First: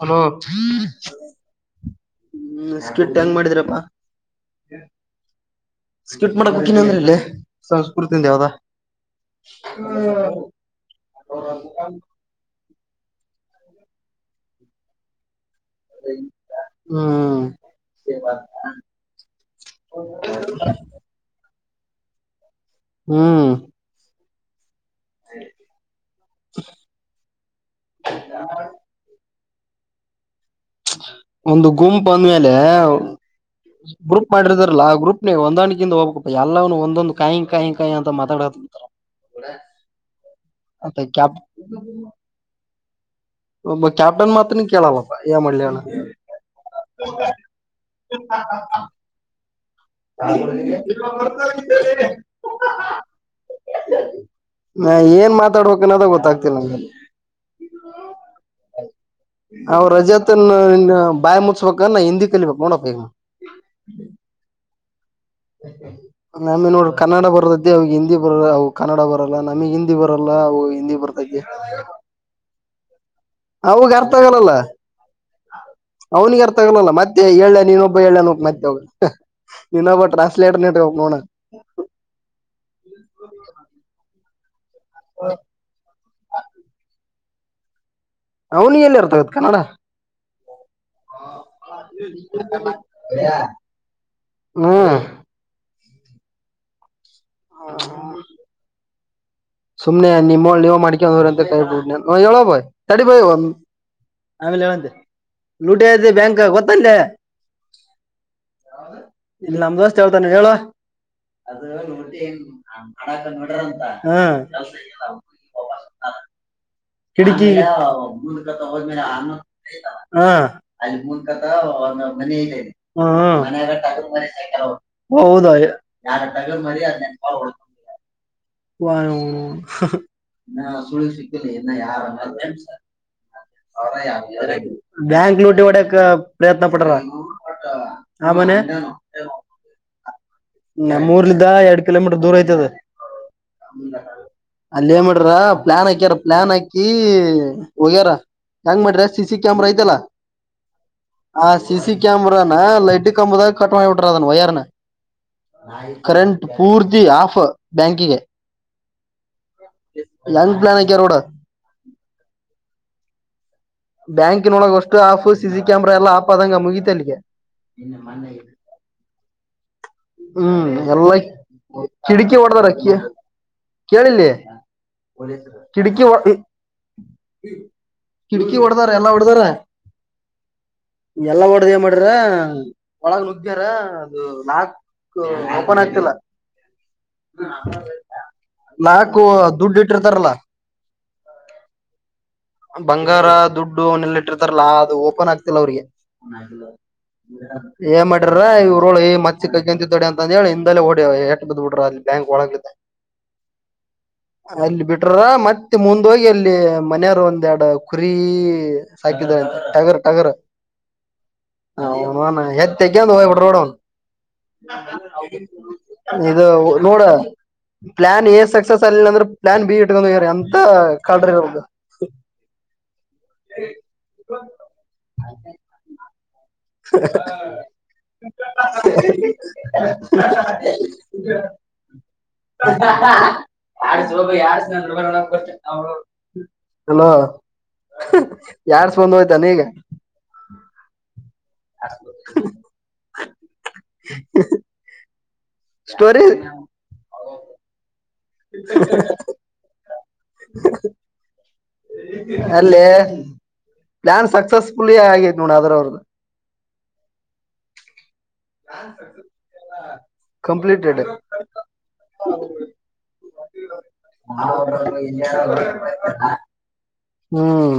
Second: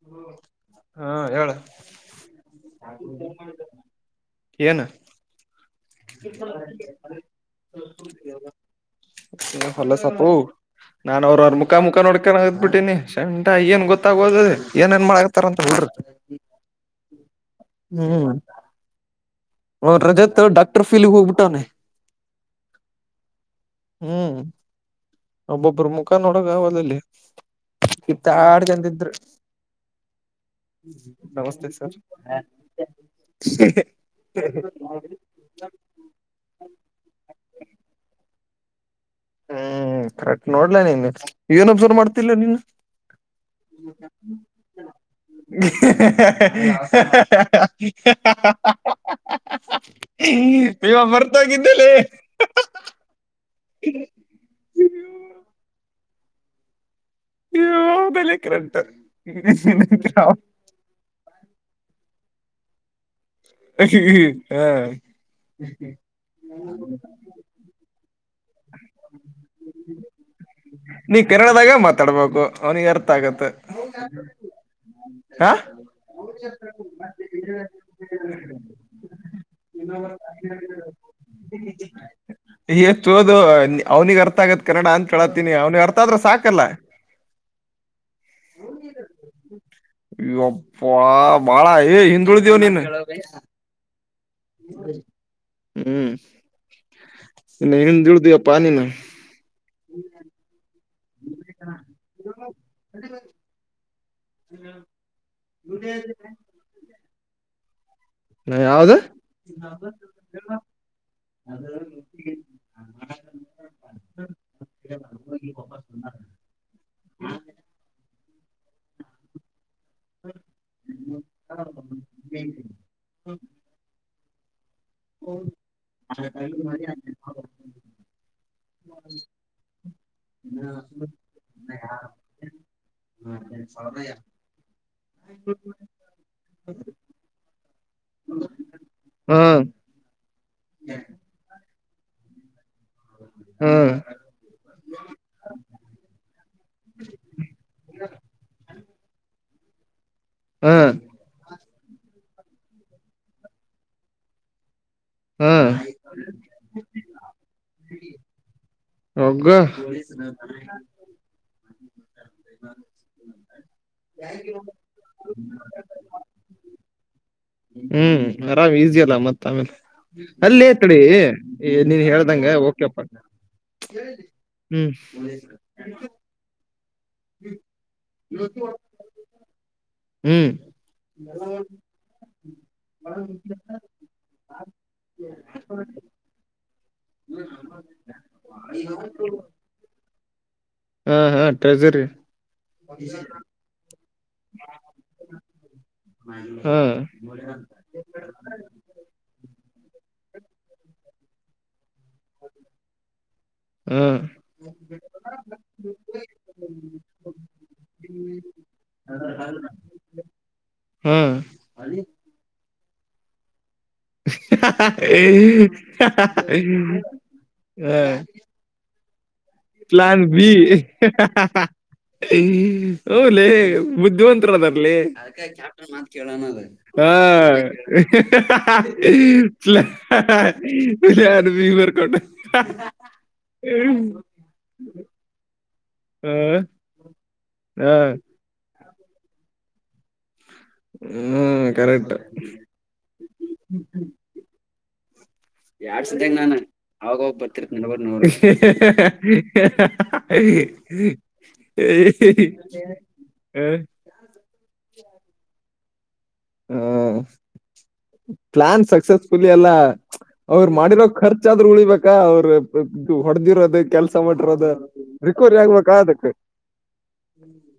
Hello ಹ್ಮಟ್ಟ ಹಾ ಹೇಳ ಹೆಂಗ್ ಮಾಡಿದ್ರಪ್ಪಾ ಏನ್ ಸ್ಕಿಪ್ಟ್ ಮಾಡಕ್ ಕುಕಿನ ಅಂದ್ರೆ ಇಲ್ಲಿ ಸಂಸ್ಕತಿಯಿಂದ ಯಾವ್ದಾ ಹೊಲಸಪ್ಪು ನಾನ್ ಅವ್ರರ ಮುಖ ಮುಖ ನೋಡ್ಕ ಹಗತ್ ಬಿಟ್ಟೀನಿ ಶ ಏನ್ ಗೊತ್ತಾಗೋದ ಏನ್ ನ್ ಮಾಡ ರಂತ ಮಾಡ ಹ್ಮ್ ಹ್ಮ್ [unintelligible] ಅವ ರಜಾತ್ ಡಾಕ್ಟರ್ ಫೀಲಿ ಹೋಗ್ಬಿಟ್ಟವನನೆ ಹ್ಮ್ ಹ್ಮ್ ಒಬ್ಬೊಬ್ಬ್ರ ಮುಖ ನೋಡಗ ಅವಲ್ಲಲ್ಲಿ ಇತ್ತ ಆಡ್ ಜಂದ ಇದ್ರ ಒಂದು ಗುಂಪು ಅಂದ್ಮೇಲೆ ಗ್ರೂಪ್ ಮಾಡಿರ್ದಾರಲ್ಲ ಆ ಗ್ರೂಪ್ ನ ಒಂದಾಣಕ ಹೋಗಬೇಕಪ್ಪ ಎಲ್ಲಾನೂ ಒಂದೊಂದು ಕಾಯಿ ಕಾಯಿ ಕಾಯಿ ಅಂತ ಮಾತಾಡ ಹ್ಮ್ ಕರೆಕ್ಟ್ ನೋಡ್ಲ ನೀನ್ ಇವನೊಬ್ಸರು ಮಾಡ್ತಿಲ್ಲ ನೀನು ಮ ಕ್ಯಾಪ್ಟನ್ ಮಾತ್ರ ಕೇಳಲ್ಲ ಯ ಮ ಹಾ ಹ [unintelligible] ಇವ ಮರ್ತೋಗಿದ್ದಲೆ ನಾ ಏನ್ ಮಾತಾಡ್ಬೇಕನ್ನದ ಗೊತ್ತಾಗ್ತಿಲ್ಲ ನಮ್ಗೆ ಹೌದಲೆ ಕರೆಕ್ಟ್ ಅವ ಹಾ ರಜಾತನ್ ಬಾಯ್ ಮುಚ್ಸ್ಕಕಾನ ಹಿಂದಿ ೋಾ [unintelligible] ಹಾ ನಾಮೇ ನೋಡ್ರಿ ಕನ್ನಡ ಬರದ್ದೇ ಅವ ಹಿಂದಿ ಬರದ ಕನ್ನಡ ಬರಲ್ಲ ನಮಗ್ ಹಿಂದಿ ಬರಲ್ಲ ಅ ಹಿಂದಿ ನೀ ಬರ್ತಕ್ಕೆ ಕನ್ನಡದಾಗ ಮಾತಾಡ್ಬೇಕು ಅವನಿಗೆ ಅರ್ಥ ಆಗತ್ತೆ ಹವು ಗಾರ್ತಗಲ್ಲಲ್ಲ ಹ ಅವ್ನಿಗೆ ಅರ್ಥ ಆಗಲಲ್ಲ ಮತ್ತೆ ಎಳ್ಳೆ ನೀನಬ್ಬ ಎಳ್ಳ ಮತ್ತೆ ಹೋಗ ನೀನಬ್ಬ ಟ್ರಾ ಲೇಟನೋಗ ನೋಣ ಹದು ಅವ್ನಿಗೆ ಅರ್ಥ ಆಗತ್ ಕನ್ನಡ ಅಂತ ಹೇಳತೀನಿ ಅವ್ನಿಗೆ ಅರ್ಥ ಆದ್ರ ಸಾಕಲ್ಲ ಅವನಿ ಎಲ್ಲಿ ಇರ್ತಗತ್ ಕನ್ನಡ ಇ ಒಪ್ಪ ಬಳ ಹಿಂಡೂಳ ದವ ನೀ ಹ್ಮ ಹ್ಮ್ ಇ ಹ ಿಡ್ದ ಪಾನಿ [unintelligible] ನ ಸುಮ್ನೆ ನಿಮ್ಮಳ ನೀವ ಮಾಡ್ಕೊಂಡಂದ್ರ ಅಂತ ಕಬ ಹೇಳ ಬಯ್ ತಡಿ ಬಯ ಆಮೇಲೆ ಹೇಳಂತೆ ಲೂಟ ಬ್ಯಾಂಕ್ ಗೊತ್ತಲ್ಲೆ ಯಾವ್ದ ಇಲ್ಲಿ ನಮ ದೋಸ್ತ್ ಹೇಳ್ತಾನೆ ಹೇಳ ಅದ ಹೇಳ ಒಟ್ಟಿ ಮಾಡಾಕ ನೋಡಾರಂತ ಕ ಕಿಡಕಿ ಮುಂದಕ ಅನ್ನ ಅಲ್ಲಿ ಮುನ್ಕ ಮನ ಇಲ್ಲ ಮ ಹೌದ ಯಾರಟ ಮರಿ ಅದ್ ನಂ [unintelligible] ವಾರ ನಾ ಸುಳಿ ಸಿಕ್ಕಿಲ್ಲನ್ನ ಯಾರ [unintelligible] ಬ್ಯಾಂಕ್ ಲೂಟಿ ಒಡಕ ಪ್ರಯತ್ನ ಪಟ್ರ ಆ ಮನೆ ಹಾ ನ ಮೂರ್ಲಿಂದ ಎರಡ್ ಕಿಲೋಮೀಟರ್ ದೂರ ಐ್ತದ ಹ್ಮ [inaudible] ಅಲ್ಲೇಏನ್ ಮಾಡ್ರ ಪ್ಲಾನ್ ಹಾಕ್ಯಾರ ಪ್ಲಾನ್ ಹಾಕಿ ಹೋಗ್ಯಾರ ಹೆಂಗ ಮಾಡ್ರ ಸ ಕ್ಯಾಮ್ರಾ ಐತಲ್ಲ ಹಾ ಕ್ಯಾಮಾ ಾನ ಲೈಟ್ ಕಂಬುುದಾ ಕಟ ಮಾಡಿ ಬಿಡ್ರಾನ ಒಯಾರನ ಹಾ ಕರೆಂಟ್ ಪೂರ್ತಿ ಆಫ್ ಬ್ಯಾಂಕಿಗೆ ಹಗ್ಗ ಹ [unintelligible] ಬ್ಯಾಂಕ್ ನೋಡಗ ಅಷ್ಟು ಆಫ್ ಸಿಿಸಿ ಕ್ಯಾಮರಾ ಎಲ್ಲಾ ಆಪ್ ಆದಂಗ ಮುಗೀಿತ ಅನಗೆ ಹ್ಮ್ ಆರಾಮ್ ಈಸಿ ಅಲ್ಲ ಮತ್ತ ಆಮೇಲೆ ಹ್ಮ್ ಅಲ್ಲತಡಿ ಎಲ್ಲಾ ನೀನ್ ಹೇಳ್ದಂಗ ಓಕೆಪ್ಪ ಕೇಳಿಲ್ಲೇ ಕಿಡುಕಿ ಕಿಟಕಿ ಹೊಡದಾರ ಎಲ್ಲಾ ಹೊಡದಾರ ಹ್ಮ್ ಎಲ್ಲಾ ಹೊಡ್ದ ಮಾಡ್ರ ಒಳಗ್ ನುಗ್ರ ಅದು ನಾಕ್ ಓಪನ್ ಆಗ್ತಿಲ್ಲ ನಾಕು ದುಡ್ ಲಿಟರ್ತಾರಲ್ಲ ಹಾ ಹಾ ಟ್ರೆಸರಿ ಬಂಗಾರ ದುಡ್ಡು ಅವನ ಎಲ್ಲಿ ಇಟ್ಟಿರ್ತಾರಲ್ಲಾ ಅದು ಓಪನ್ ಆಗ್ತಿಲ್ಲ ಅವ್ರಿಗೆ ಮಗಲ ಹಾ ಗ ಏ ಮಾಡಿರ್ರ ಇವ್ರಳ ಈ ಮತ್ತಿ ಕಗಂತಿದೋಡಿ ಅಂತ ಅಂದ ಹೇಳಿ ಹಿಂದೆ ಹೊಡಿ ಹೇಕ್ ಬ್ ಬಿಡ್ರ ಅಲ್ಲಿ ಬ್ಯಾಂಕ್ ಒಳಾಗತೆ ಹಾ ಅಲ್ಲಿ ಬಿಟ್ರ್ರ ಮತ್ತೆ ಮುಂದ ಹೋಗಿ ಅಲ್ಲಿ ಮನೆಯವರು ಒ ್ಯಾಡ ಕುರಿ ಸಾಕಿದ್ದಾರೆ ಟಗರ್ ಟಗರ್ ಹಾ ಹಾನ ಹೆತ್ತಗ ಹೋಗ್ಬಿಡ್ರ ನೋಡೋನ್ ಇದು ನೋಡ ಹಾ ಪ್ಲಾನ್ ಏನ್ ಸಸಸ್ ಆಗ್ಿಲ್ಲ ಅಂದ್ರ ಪ್ಲಾನ್ ಬಿ ಇವ್ರದು ಹಲ ಬುದ್ಧಿವಂತರ ಅದರಲ್ಲಿದ ಮಾ ಕೇಳಣದ ಹಾ ಇಲೆ ಆರ್ಮ ಮಾಡಕೊಂಡು ಹ್ಮ ಹಲ ಹಾ ಯಾರ್ ಹೋಯ್ತಾ ನೀಗೆ ಹ್ಮ್ ಕರೆಕ್ಟ್ ಸ್ಟೋರಿ ಯಡ್ಸ್ದಂಗ ನಾನ್ ಅವಾಗೋಗ್ ಬರ್ತಿರ್ ನಡ [unintelligible] ಅಲ್ಲೇ ಪ್ಲಾನ್ ಸಕ್ಸಸ್ಫುಲ್ ಆಗ ನೋಡ ಅದ್ರ ಅವ್ರ್ದ ಹ್ಮ ಪ್ಲಾನ್ ಸಕ್ಸಸ್ಫುಲಿ ಅಲ್ಲ ಅವ್ರ ಕಂಪ್ಲೀಟೆಡ್ ಮಾಡಿರೋ ಖರ್ಚಾದ್ರೂ ಉಳಿಬೇಕಾ ಅವ್ರ ಇದು ಹೊಡೆದಿರೋದು ಕೆಲ್ಸ ಮಾಡಿರೋದು ರಿಕವರಿ ಆಗ್ಬೇಕ ಆದಕ್ ಹ್ಮ್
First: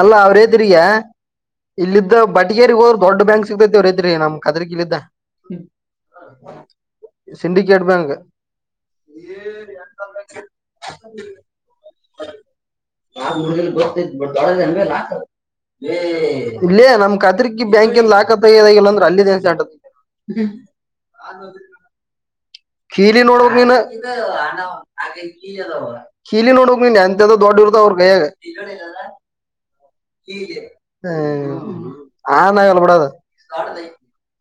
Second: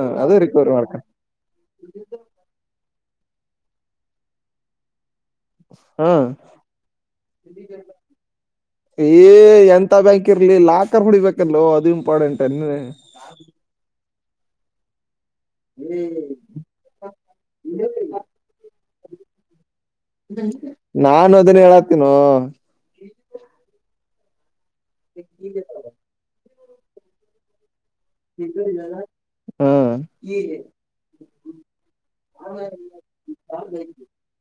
ಅಲ್ಲ ಅದು ರಿಕವರಿ ಅವ್ರೇದ್ರಗ ಮಾಡ್ಕ ಇಲ್ಲಿದ್ದ ಬಟಗೇರಿ ಹ ದೊಡ್ಡ ಬ್ಯಾಂಕ್ ಸಿಗ್ತೈವ್ರೈತ್ರಿ ನಮ್ ಕಾದ್ರಗಿಲ್ದ ಹಾ ಸಿಂಡಿಕೇಟ್ ಬ್ಯಾಂಕ್ ಏ ಎಂತ ಬ್ಯಾಂಕ್ ಇರ್ಲಿ ಲಾಕರ್ ಹೊುಡಿಬೇಕಲ್ವ ಅದು ಇಂಪಾರ್ಟೆಂಟ್ ಅಲ್ಲ ನಾ ಬ ದಡೇಾತ ಇಲ್ಲೇ ನಮ್ ಖಾತ್ರಿಕಿ ಬ್ಯಾಂಕಲ್ ದಾಖ ತಗದ ಇಲ್ಲ ಅಂದ್ರೆ ಅಲ್ಲಿ ದನ್ಸ ಆಂಟತಿ ನಾನು ಅದನ್ನ ಹೇಳಾತೀಿನ ಕೀಲಿ ನೋಡ ನೀನು ಕೀಲಿ ನೋಡ ಮೆಯ ಅಂತ ದೊಡ್ಡೂರುದ ಅವ ಗಾಗ ಹ ಹ್ಮ ಆ ನ ಎಲ್ಲ ಬಡದ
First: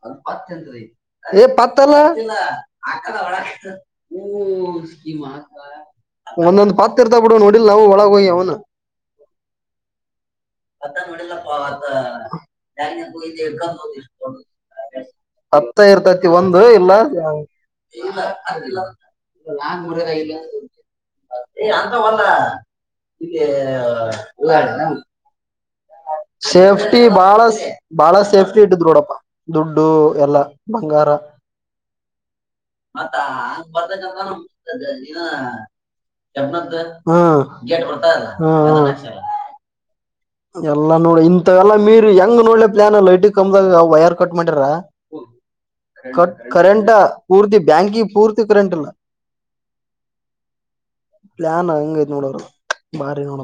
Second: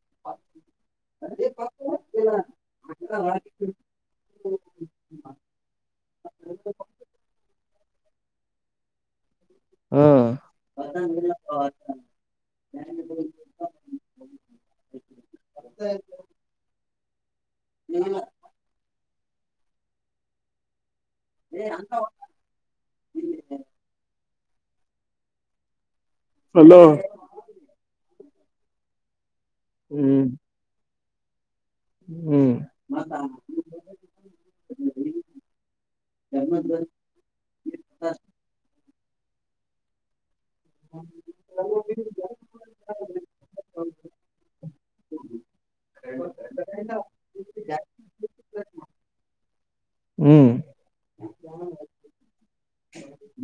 ಅದು ಪಂತ ಅೇ ಪತಲ್ಲ ಇಲ್ಲ ಒಂದೊಂದ್ ಪತ್ ಇರ್ತ ಬಿಡು ನೋಡಿ. ನವು ವಳಾಗ ಅವನ. ಹಾ ಅತ್ತ ನಡಲ್ಲ ಅಪ್ಪ ಅದ [unintelligible] ಹತ್ತ ಇರ್ತತಿ ಒಂದು ಇಲ್ಲ. ಇಲ್ಲ ಅಲ್ಲಲ್ಲ ನಾನು ಒರ ರಾಗಿ ಇಲ್ಲ. ಏ ಅಂತವಲ್ಲ ಇ ಉದಾಹರಣ. ಹಲೋ ಸೇಫ್ಟಿ ಬಹಳ ಬಾಳ ಸೇಫ್ಟಿ ಇಟ್ಟಿದೋಡಪ್ಪ. ದುಡ್ಡು ಹ್ಮ್ ಎಲ್ಲಾ ಬಂಗಾರ. ಹ್ಮ್ ಮತ್ತ ಹಂಗ ಬರ್ದ ನ ಇನ್ನ ನ್ದ ಹದ ಗೇಟ್ ಕೊಡ್ತ ಹಾ ಹಾ. ಎಲ್ಲ ನೋಡಿ ಇಂಥ ಎಲ್ಲ ಮೀರ್ ಹೆಂಗ ನೋಡ್ಲಿ. ಏಾನ ಲೈಟ್ ಕಮ್ದಾಗ ವೈರ್ ಕಟ್ ಮಾಡಿರ. ಕರೆಂಟ್ ಪೂರ್ತಿ ಬ್ಯಾಂಕಿ ಪೂರ್ತಿ ಕರೆಂಟ್ಲ್ಲ. ಹ್ಮ್ ಪ್ಲಾನ್ ಹಂಗಐತ್ ನೋಡೋರು ಬಾರಿ ನೋಡ.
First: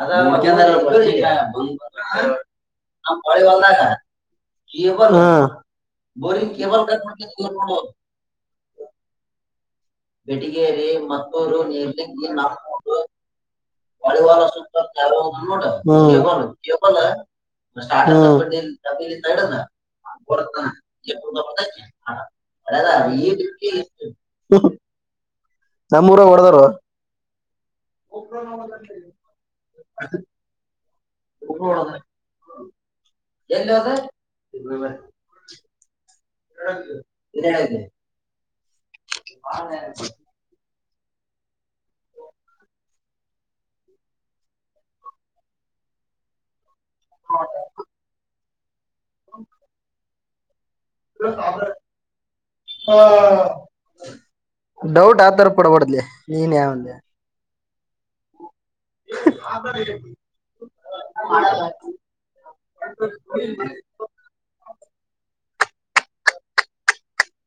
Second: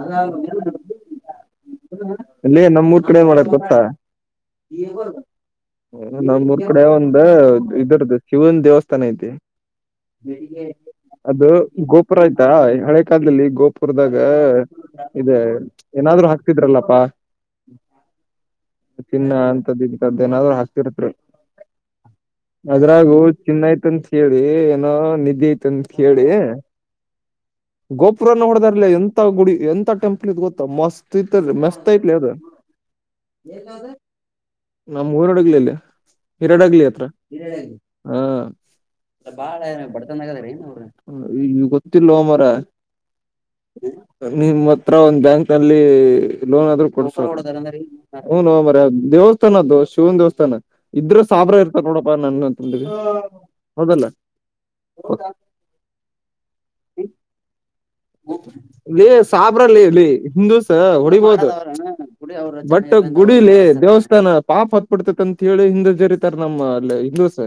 ಅದ ಬಂದ ಬ ಇಲ್ಲಿ ನಮ್ಮೂರ್ ಕಡೆ ಏನ್ ನಮಳಿ ಮಾಡಾರ್ ಗೊತ್ತಾ ಬಂದದಾಗ [unintelligible] ಇೋಗನು ಹಾ ನಮ್ಮ್ೂರ್ ಕಡೆ ಒಂದ ಇದರದ್ದ ಶಿವನ್ ದೇವಸ್ಥಾನ ಐತಿ. [unintelligible] ಬೆಟಿಗೇರಿ ಅದು ಮತ್ತೂರು ನೀರ್ಲಿ ಗೋಪುರ ಆಯ್ತಾ ಹಳೆ ಕಾಲದಲ್ಲಿ ಗೋಪುರದಾಗ ನಲ್ಳಿವಾಲ ಸುತ್ತ. ಹೌ ಇದೆ ನೋಡ ಏನಾದ್ರು ಕಲ್ಲ ಹಾಕ್ತಿದ್ರಲ್ಲಪ್ಪಾ ಚಿನ್ನ ಅಂತದ್ ಇಂತದ್ ಏನಾದ್ರು [unintelligible] ಹ ಹಾಕ್ತಿರ್ತ್ರು ಅ [unintelligible] ನಧೆ ಐತ ಅಂತ ಕೇಳಿ ಗೋಪುರನ ಹೊಡದಾರಲ ಎಂತ ಗುಡಿ. ಎಂತ ಟೆಂಪ್ಲ್ ಇ ಗೊತ್ತಾ ಮಸ್ತ್ ಮಸ್ತ್ ಐತ್ಲಿ ಅದು. ನಮ್ ಊರೊಡುಗ್ಲಲ್ಲ. ಹಿರಾಡ ಆಗ್ಲಿ ಹತ್ರ ಹ ಬಾ ಬಡತನ್ ಆ ಹ ಈ ಗೊತ್ತಿಲ್ಲವಾ ಮರಯ. ನಿಮ್ಮ್ ಹತ್ರ ಒಂದ್ ಬ್ಯಾಂಕ್ ನಲ್ಲಿ ಲೋನ್ ಆದ್ರ ಕೊಡ್ ಹ್ ಹೌದುದು ಮಾರಾಯ ದೇವಸ್ಥಾನದ್ದು ಶಿವನ್ ದೇವಸ್ಥಾನ. ಇದ್ರ ಸಾಬ್ರ ಇರ್ತ ನೋಡಪ್ಪ ನನ್ನ ತಿಗೆ ಹೌದಲ್ಲ. ಡೌಟ್ ಆತರ ಪಡ್ಬುದ್ಲಿ ನೀನ್ ಯಾವನ್ ಲ ಸಾಬ್ರಲ್ಲಿ ಇಲ್ಲಿ ಲಿ ಹಿಂದೂಸ ಹೊಡಿಬೋದು. ಬಟ್ ಗುಡಿೀಲಿ ದೇವಸ್ಥಾನ ಪಾಪ ಹತ್ಬಿಡ್ತತಿಂತ. ಕೇಳಿ ಹಿಂದೂ ಜರೀತಾರ ನಮ್ಮ್ ಅಲ್ಲ ಹಿಂದೂಸ.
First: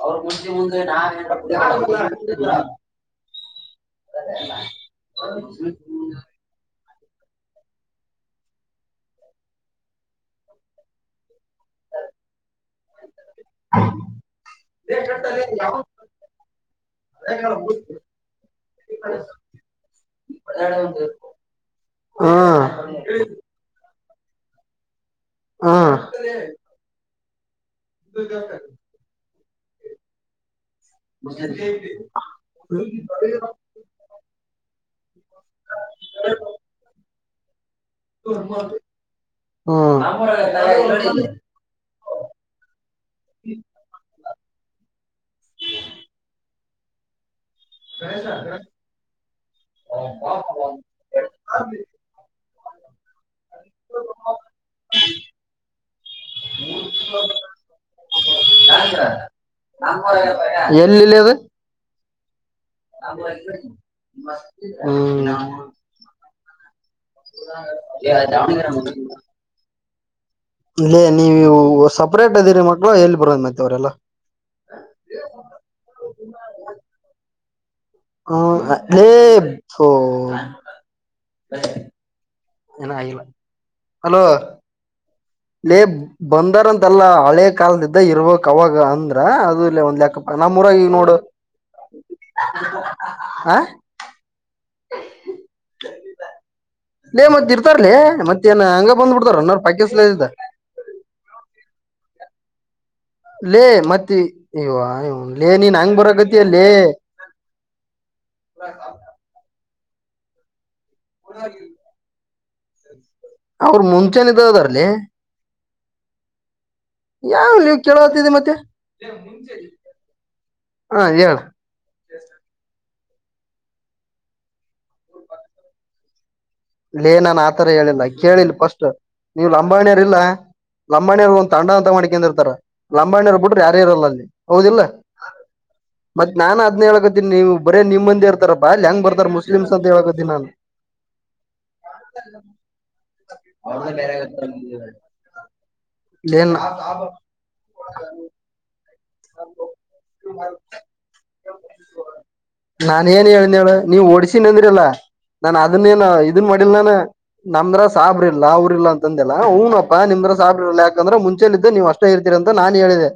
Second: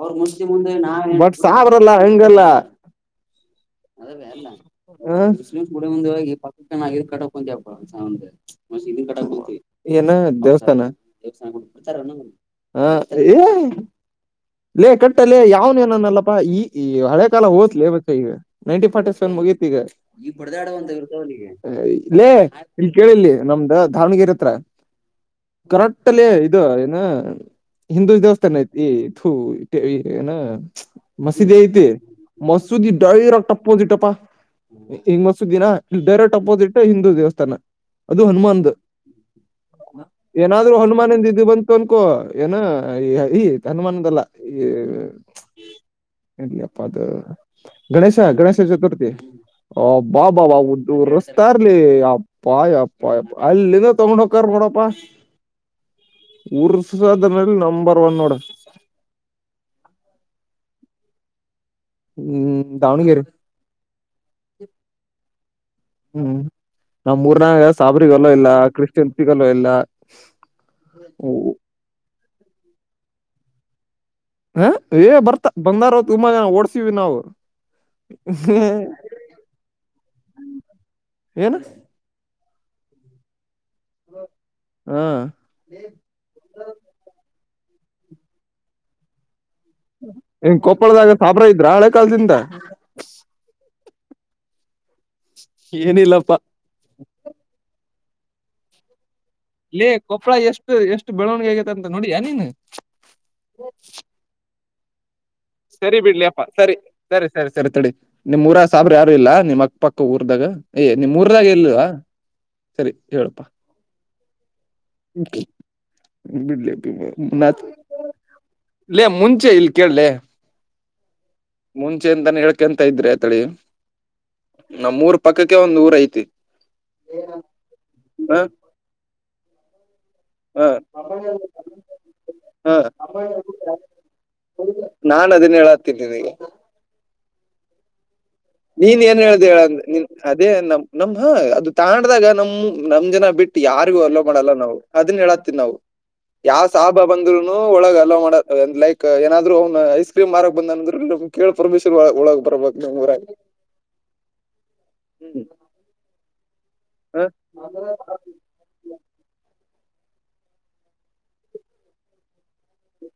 ಅವ್ರ ಮುಸ್ಲಿಂ ಮುಂದೆ ಬಟ್ ಸಾವ್ರಲ್ಲ ಅಂಗಲ್ಲ. ಅಲ್ಲ ಹ ಮುಸ್ ಕಡ ಮುಂದೆ ಹೋಗಿ. ನಾ ಇದ ಕಟ್ಟ ಕುಂತಿಂಪ ಇದನ್ ಕಟಂತವಿ ಏನು ದೇವಸ್ಥಾನ. ಹ ಹೇ ಲೇ ಕಟ್ಟಲೇ ಯಾವ್ನ ಏನನಲ್ಲಪ್ಪಾ ಈ ಹಳೆ ಕಾಲ ಓದ್ಲೇ ಬಟ್ ಈ ನೈನ್ಟಿನ್ ಫಾರ್ಟಿ ಸೆವೆನ್ ಮುಗೀತ್. [unintelligible] ಇಲ್ಲೇ ಹ್ಮ್ ಇಲ್ಲಿ ಕೇಳಲ್ಲಿ ನಮ್ದ. ದಾವಣಗೆರೆತ್ರ ಹ್ಮ್ ಕರೆಕ್ಟ್ ಲೆ ಇದು ಏನ. ಹಿಂದು ದೇವಸ್ಥಾನ ಐತಿ ಈತು ಏನ. ಮಸೀದಿ ಐತೆ ಮಸೂದಿ ಡೈರ ಟಪ್ಪ ಅಪೋಸಿಟ್ ಅಪ್ಪ. ಈಂಗ್ ಮಸುದಿನ ಇಲ್ಲಿ ಡೈರೆಕ್ಟ್ ಅಪೋಸಿಟ್ ಹಿಂದೂ ದೇವಸ್ಥಾನ ಅದು ಹನುಮಾನ್ದ. ಏನಾದ್ರರು ಹ್ಮ್ ಹನುಮಾನಂದಿದ್ದು ಇದು ಬಂತ ಅನ್ಕೋ ಏನ ಈ ಹನುಮಾನದಲ್ಲ. ಹೇ ಎಲ್ಲಿಅಪ್ಪ ಅದು ಗಣೇಶ ಗಣೇಶ ಚತುರ್ಥಿ. ಅಬ್ಬಬ್ಬಾ ಒ ರಸ್ತ ಅರ್ಲಿ ಅಪ್ಪಾ ಅಪ್ಪಾ ಅಲ್ಲಿಂದ ತಗೊಂಡ್ ಹೋಗ್ತಾರ್ ನೋಡು. ವಸ್ [inaudible] [inaudible] ಉರ್ಸೋದ್ರಲ್ಲಿ ನಂಬರ್ ಒನ್ ನೋಡ ಎಲ್ಲಿ ಲೆ ಅದ ಹ್ಮು ಹ್ಮ [inaudible] ಹ್ಮ್ ನಮ್ ಮೂರ್ನಾಗ ಸಾಬ್ರಿ ಹೊಲ ಇಲ್ಲ ಕ್ರಿಶ್ಯನ್ ಹಲೋ ಇಲ್ಲ ಇಲ್ಲೇ ನೀವು ಸಪ್ರೇಟ್ ಅದೀರಿ ಮಕ್ಕಳ ಎಲ್ಲಿ ಬರಂದಿ ಮತ್ತ ಅವರೆಲ್ಲ ಹ ಏ ಬರ್ತ ಬಂದಾರ ತುಮ್ಮ ಓಡಿಸಿವಿ ನಾವು ಹ್ಮ ಲೇು ಏನ [inaudible] ಏನ ಆಗಿಲ್ಲ ಹಲೋ ಹ ಲೇ ಬಂದಾರಂತೆಲ್ಲಾ ಹಳೆ ಕಾಲದೀದ್ದ ಇರ್ಬೇಕ್ ಅವಾಗ ಅಂದ್ರ ಅದು ಒಂದ್ ಲೆಕ್ಕಪ್ಪ ನಮ್ಮೂ ಹಿಂಗ್ ಊರಾಗಿ ಕೊಪ್ಪಳದಾಗ ನೋಡು ಸಾಬ್ರ ಇದ್ರ ಹಳೆ ಕಾಲದಿಂದ ಆ [inaudible] ಏನಿಲ್ಲಪ್ಪಾ ಲೆ ಮತ್ತ್ ಇರ್ತಾರ್ಲಿ ಮತ್ತೇನ್ ಹಂಗ ಬಂದ್ಬಿಡ್ ಇಲ್ಲೇ ಕೊಪ್ಪಳ ಎಷ್ಟು ಎಷ್ಟು ಬೆಳವಣಿಗೆ ಆಗೇತ ಅಂತ ನೋಡಿಯ ನೀನು ಲ್ಲೇ ಮತ್ತೆ ಇವ ಇ ಸರಿ ಬಿಡ್ಲಿ ಅಪ್ಪ ಸರಿ ಸರಿ ಸರಿ ಸರಿ ತಡಿ ನಿಮ್ಮೂರ ಸಾಬ್ರಾರಿಲ್ಲ ಯಾರು ಇಲ್ಲ ನಿಮ್ಮಕ್ ಪಕ್ಕ ಊರ್ದಾಗ ಎ ನಿಮ್ ಊರದಾಗ ಇಲ್ವಾ ಸರಿ ಹೇಳಪ್ಪಾ. ಅವರು ಮುಂಚೇನೆ ಇದಾದರ್ಲೇ ಬಿಡ್ಲಿ ಯಾವ ನೀವು ಕೇಳವತ್ತಿದಿ ಮತ್ತೆ ಲೇ ಮುಂಚೆ ಇಲ್ ಕೇಳಲೇ ಹ ಹೇಳ ಮುಂಚೆ ಇಂದಾನೆ ಹೇಳ್ಕಂತ ಇದ್ರೆ ತಡಿ ನಮ್ಮೂರ ಪಕ್ಕಕ್ಕೆ ಒಂದ್ ಊರ ಐತಿ ಇಲ್ಲೇ ನಾನನ್ ಆತರ ಹೇಳಿಲ್ಲ ಹ ಕೇಳಿಲ್ಲ ಫಸ್ಟ್ ನೀವ್ ಲಂಬಣಿಯರ್ ಇಲ್ಲ ಹ ಲಂಬಾಣಿಯವರು ಒಂದ್ ತಾಂಡ ಅಂತ ಮಾಡ್ಕೆಂಡ್ ಇರ್ತಾರ ಹ ಲಂಬಾಣಿಯವರು ಬಿಟ್ರೆ ಯಾರೇ ಇರಲ್ಲ ಅಲ್ಲಿ ಹೌದಿಲ್ಲ ನಾನ್ ಅದನ್ನ ಹೇಳತ್ತೀನಿ ನಿನಗೆ ಮತ್ತ್ ನಾನ್ ಅದ್ನ ಹಳ್ಕತೀನಿ ನೀವು ಬರೇ ನಿಮ್ಮಂದಿ ಇರ್ತ ನೀನ್ ಏನ್ ಹೇಳ್ದ ಹೇಳಂದ ನಿನ್ ನಾನು ಅದೇ ನಮ ನಮ್ ಹಾ [inaudible] ತಂಡ್ದಾಗ ನಮ್ ನಮ್ ಜನ ಬಿಟ್ಟು ಯಾರಿಗೂ ಹಲೋ ಮಾಡಲ್ಲ ನಾವು ಅದನ್ ಹೇಳಾತನ್ ನಾವು ಏನ್ ಯಾವ್ ಸಾಬಾ ಬಂದ್ರುನು ಒಳಗ ಹಲೋ ಮಾಡಲ್ಲ ಲೈಕ್ ಏನಾದ್ರು ಅವ್ನು ಐಸ್ ಕ್ರೀಮ್ ಮಾರಕ್ ಬಂದ್ರ ಕೇಳಳ್ ಪರಮ್ ಒಳಗ್ ಬರ್ಬಬೇಕಕ್ಮ್ಊರ [unintelligible] ನೀವು ಓಡಿಸಿನ್ಅಂದ್ರಲ್ಲಾ ನಾನ್ ಅದನ್ನ ಏನ ಇದನ್ ಮಾಡ ಹ ನಮ್ರ ಸಾಬ್ರ ಇಲ್ಲ ಅವ್ರ ಇಲ್ಲ ಅಂತ ಅಂದಲ್ಲ ಅವನು ಬಾ ನಿಂದ್ರದಾ ಸಾಬ್ರೆಲ್ಲ ಯಾಕಂದ್ರೆ ಮುಂಚೆ ಇದ್ದ ನೀವ್ ಅಷ್ಟೇ ಇರ್ತೀರಿ ಅಂತ ನಾನ್ ಹೇಳಿದೆ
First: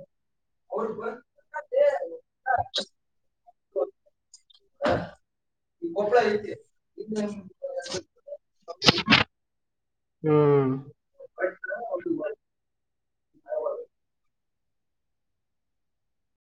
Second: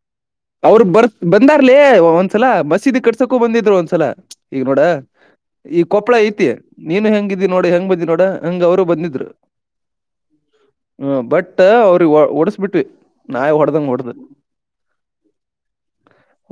ಅವರು ಬರ್ ಬಂದಾರ್ಲೇ ಒಂದ್ಸಲ ಮಸೀದಿ ಕಟ್ಸಕೂ ಬಂದಿದ್ರು ಒಂದ್ಸಲ ಈಗ ನೋಡ ಈ ಕೊಪ್ಪಳ ಐತಿ ನೀನು ಹೆಂಗಿದ್ದಿ ನೋಡ ಹೆಂಗ್ ಬಂದಿ ನೋಡ ಹೆಂಗ ಅವರುೂ ಬಂದಿದ್ರು ಹ್ಮ್ ಹ್ಮ ಬಟ್ ಅವ್ರಿಗೆ ಹೊಡಸ್ಬಿಟ್ವಿ ನಾವ ಹೊಡ್ದಂಗ ಹೊಡ್ದ [unintelligible]